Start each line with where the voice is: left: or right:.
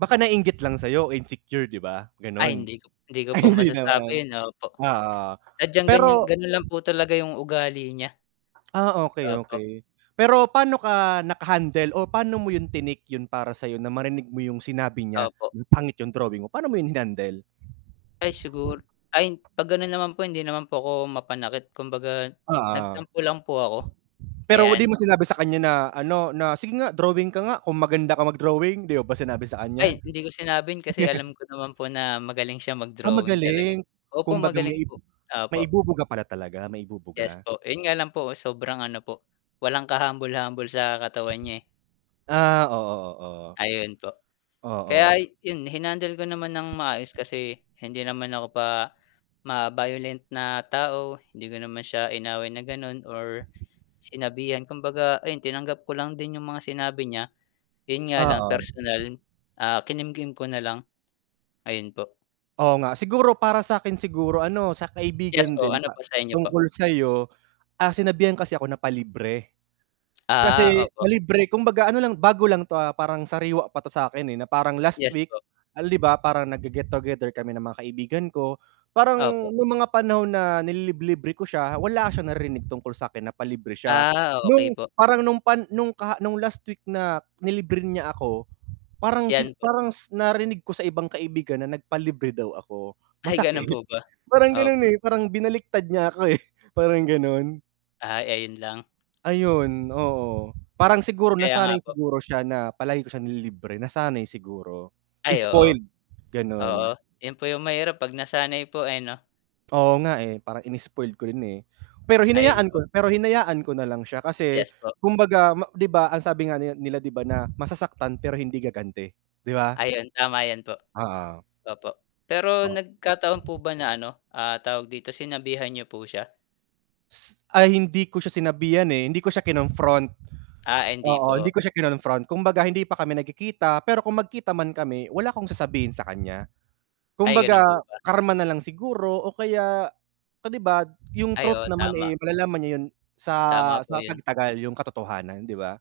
right: Baka naiinggit lang sa'yo, insecure, 'di ba,
left: Ay,
right: gano'n?
left: hindi ko p hindi ko
right: Ay,
left: po
right: hindi
left: masasabi
right: naman.
left: 'yon, opo.
right: Oo,
left: Sadyang ganiyan
right: pero
left: gano'n lang po talaga 'yong ugali niya.
right: Ah, okey,
left: Opo.
right: okey. Pero paano ka nakahandle o pa'no mo 'yon tinake 'yon para sa'yo na marinig mo 'yong sinabi niya,
left: Opo.
right: "Ang pangit 'yong drawing mo," pa'no mo 'yon hinandle?
left: Ay sigur ay, 'pag gano'n naman po hindi naman po ako mapanakit, kumbaga,
right: Oo.
left: nagtampo lang po ako.
right: Pero 'di
left: Ayan.
right: mo sinabi sa kanya na ano, na, "Sige nga drawing ka nga kung maganda ka mag-drawing?" 'Di mo ba sinabi sa kaniya?
left: Ay, hindi ko sinabi 'yon kasi alam ko naman po na magaling siya
right: Ah,
left: mag-drawing talaga.
right: magaling.
left: Opo
right: Kumbaga
left: magaling
right: may i
left: po.
right: may
left: Opo.
right: ibubuga pala talaga, may
left: Yes
right: ibubuga.
left: po, 'yon nga lang po sobrang ano po, walang kahumble-humble sa katawan niya, eh.
right: Ah, oo, oo.
left: Ayun po.
right: Oo.
left: Kaya 'yon, hinandle ko naman nang maayos kasi hindi naman ako pa ma-violent na tao, hindi ko naman siya inaway na gano'n or sinabihan kumbaga, ayun, tinanggap ko lang din 'yong mga sinabi niya. 'Yon nga lang
right: Oo.
left: personal, ah, kinimkim ko na lang. Ayun po
right: Oo nga, siguro para sa'kin siguro ano? Sa
left: Yes
right: kaibigan
left: po,
right: din
left: ano
right: pa
left: po sa inyo po?
right: tungkol sa'yo, ah, sinabihan kasi ako na, "palibre."
left: Ah,
right: Kasi,
left: opo.
right: "palibre," kumbaga ano lang, bago lang 'to, ah, parang sariwa pa 'to sa'kin, eh, na parang last
left: Yes
right: week,
left: po.
right: al 'di ba, parang nagge-get together kami ng mga kaibigan ko,
left: Opo.
right: parang no'ng mga panahon na nililib libre ko siya, wala siyang narinig tungkol sakin na "palibre" siya.
left: Ah, okey
right: No'ng
left: po.
right: parang no'ng pan no'ng kaha no'ng last week na nilibre niya ako, parang si
left: 'Yan po.
right: parang s narinig ko sa ibang kaibigan na nagpalibre daw ako.
left: Ay,
right: Masakit.
left: gano'n po ba?
right: Parang gano'n,
left: Opo.
right: eh, parang binaliktad niya ako, eh, parang gano'n.
left: Ay, ayun lang.
right: Ayun, oo, parang siguro
left: Kaya nga
right: nasanay
left: po.
right: siguro siya na palagi ko siya nililibre, nasanay siguro,
left: Ay, oo.
right: spoiled, gano'n.
left: Oo, 'yon po 'yong mahirap 'pag nasanay po, eh, 'no?
right: Oo nga, eh, parang inispoiled ko rin, eh. Pero
left: Ayun
right: hinayaan ko
left: po.
right: n pero hinayaan ko nalang siya kasi
left: Yes po.
right: kumbaga ma 'di ba ang sabi nga nila nila 'di ba, na masasaktan pero hindi gaganti, 'di ba?
left: Ayun, tama 'yon po.
right: Oo.
left: Opo, pero
right: O
left: nagkataon po ba na ano, ah, tawag dito, sinabihan niyo po siya?
right: Ay, hindi ko siya sinabihan, eh, hindi ko siya kinonfront.
left: Ah, hindi
right: Oo, hindi
left: po.
right: ko siya kinonfront, kumbaga hindi pa kami nagkikita pero kung magkita man kami wala akong sasabihin sa kanya.
left: Ay, gano'n
right: Kumbaga,
left: po ba?
right: karma nalang siguro o kaya, o 'di ba, d 'yong
left: Ay, oo,
right: truth naman,
left: tama.
right: eh, malalaman niya 'yon sa
left: Tama po
right: sa
left: 'yon.
right: pagtagal, 'yong katotohanan, 'di ba?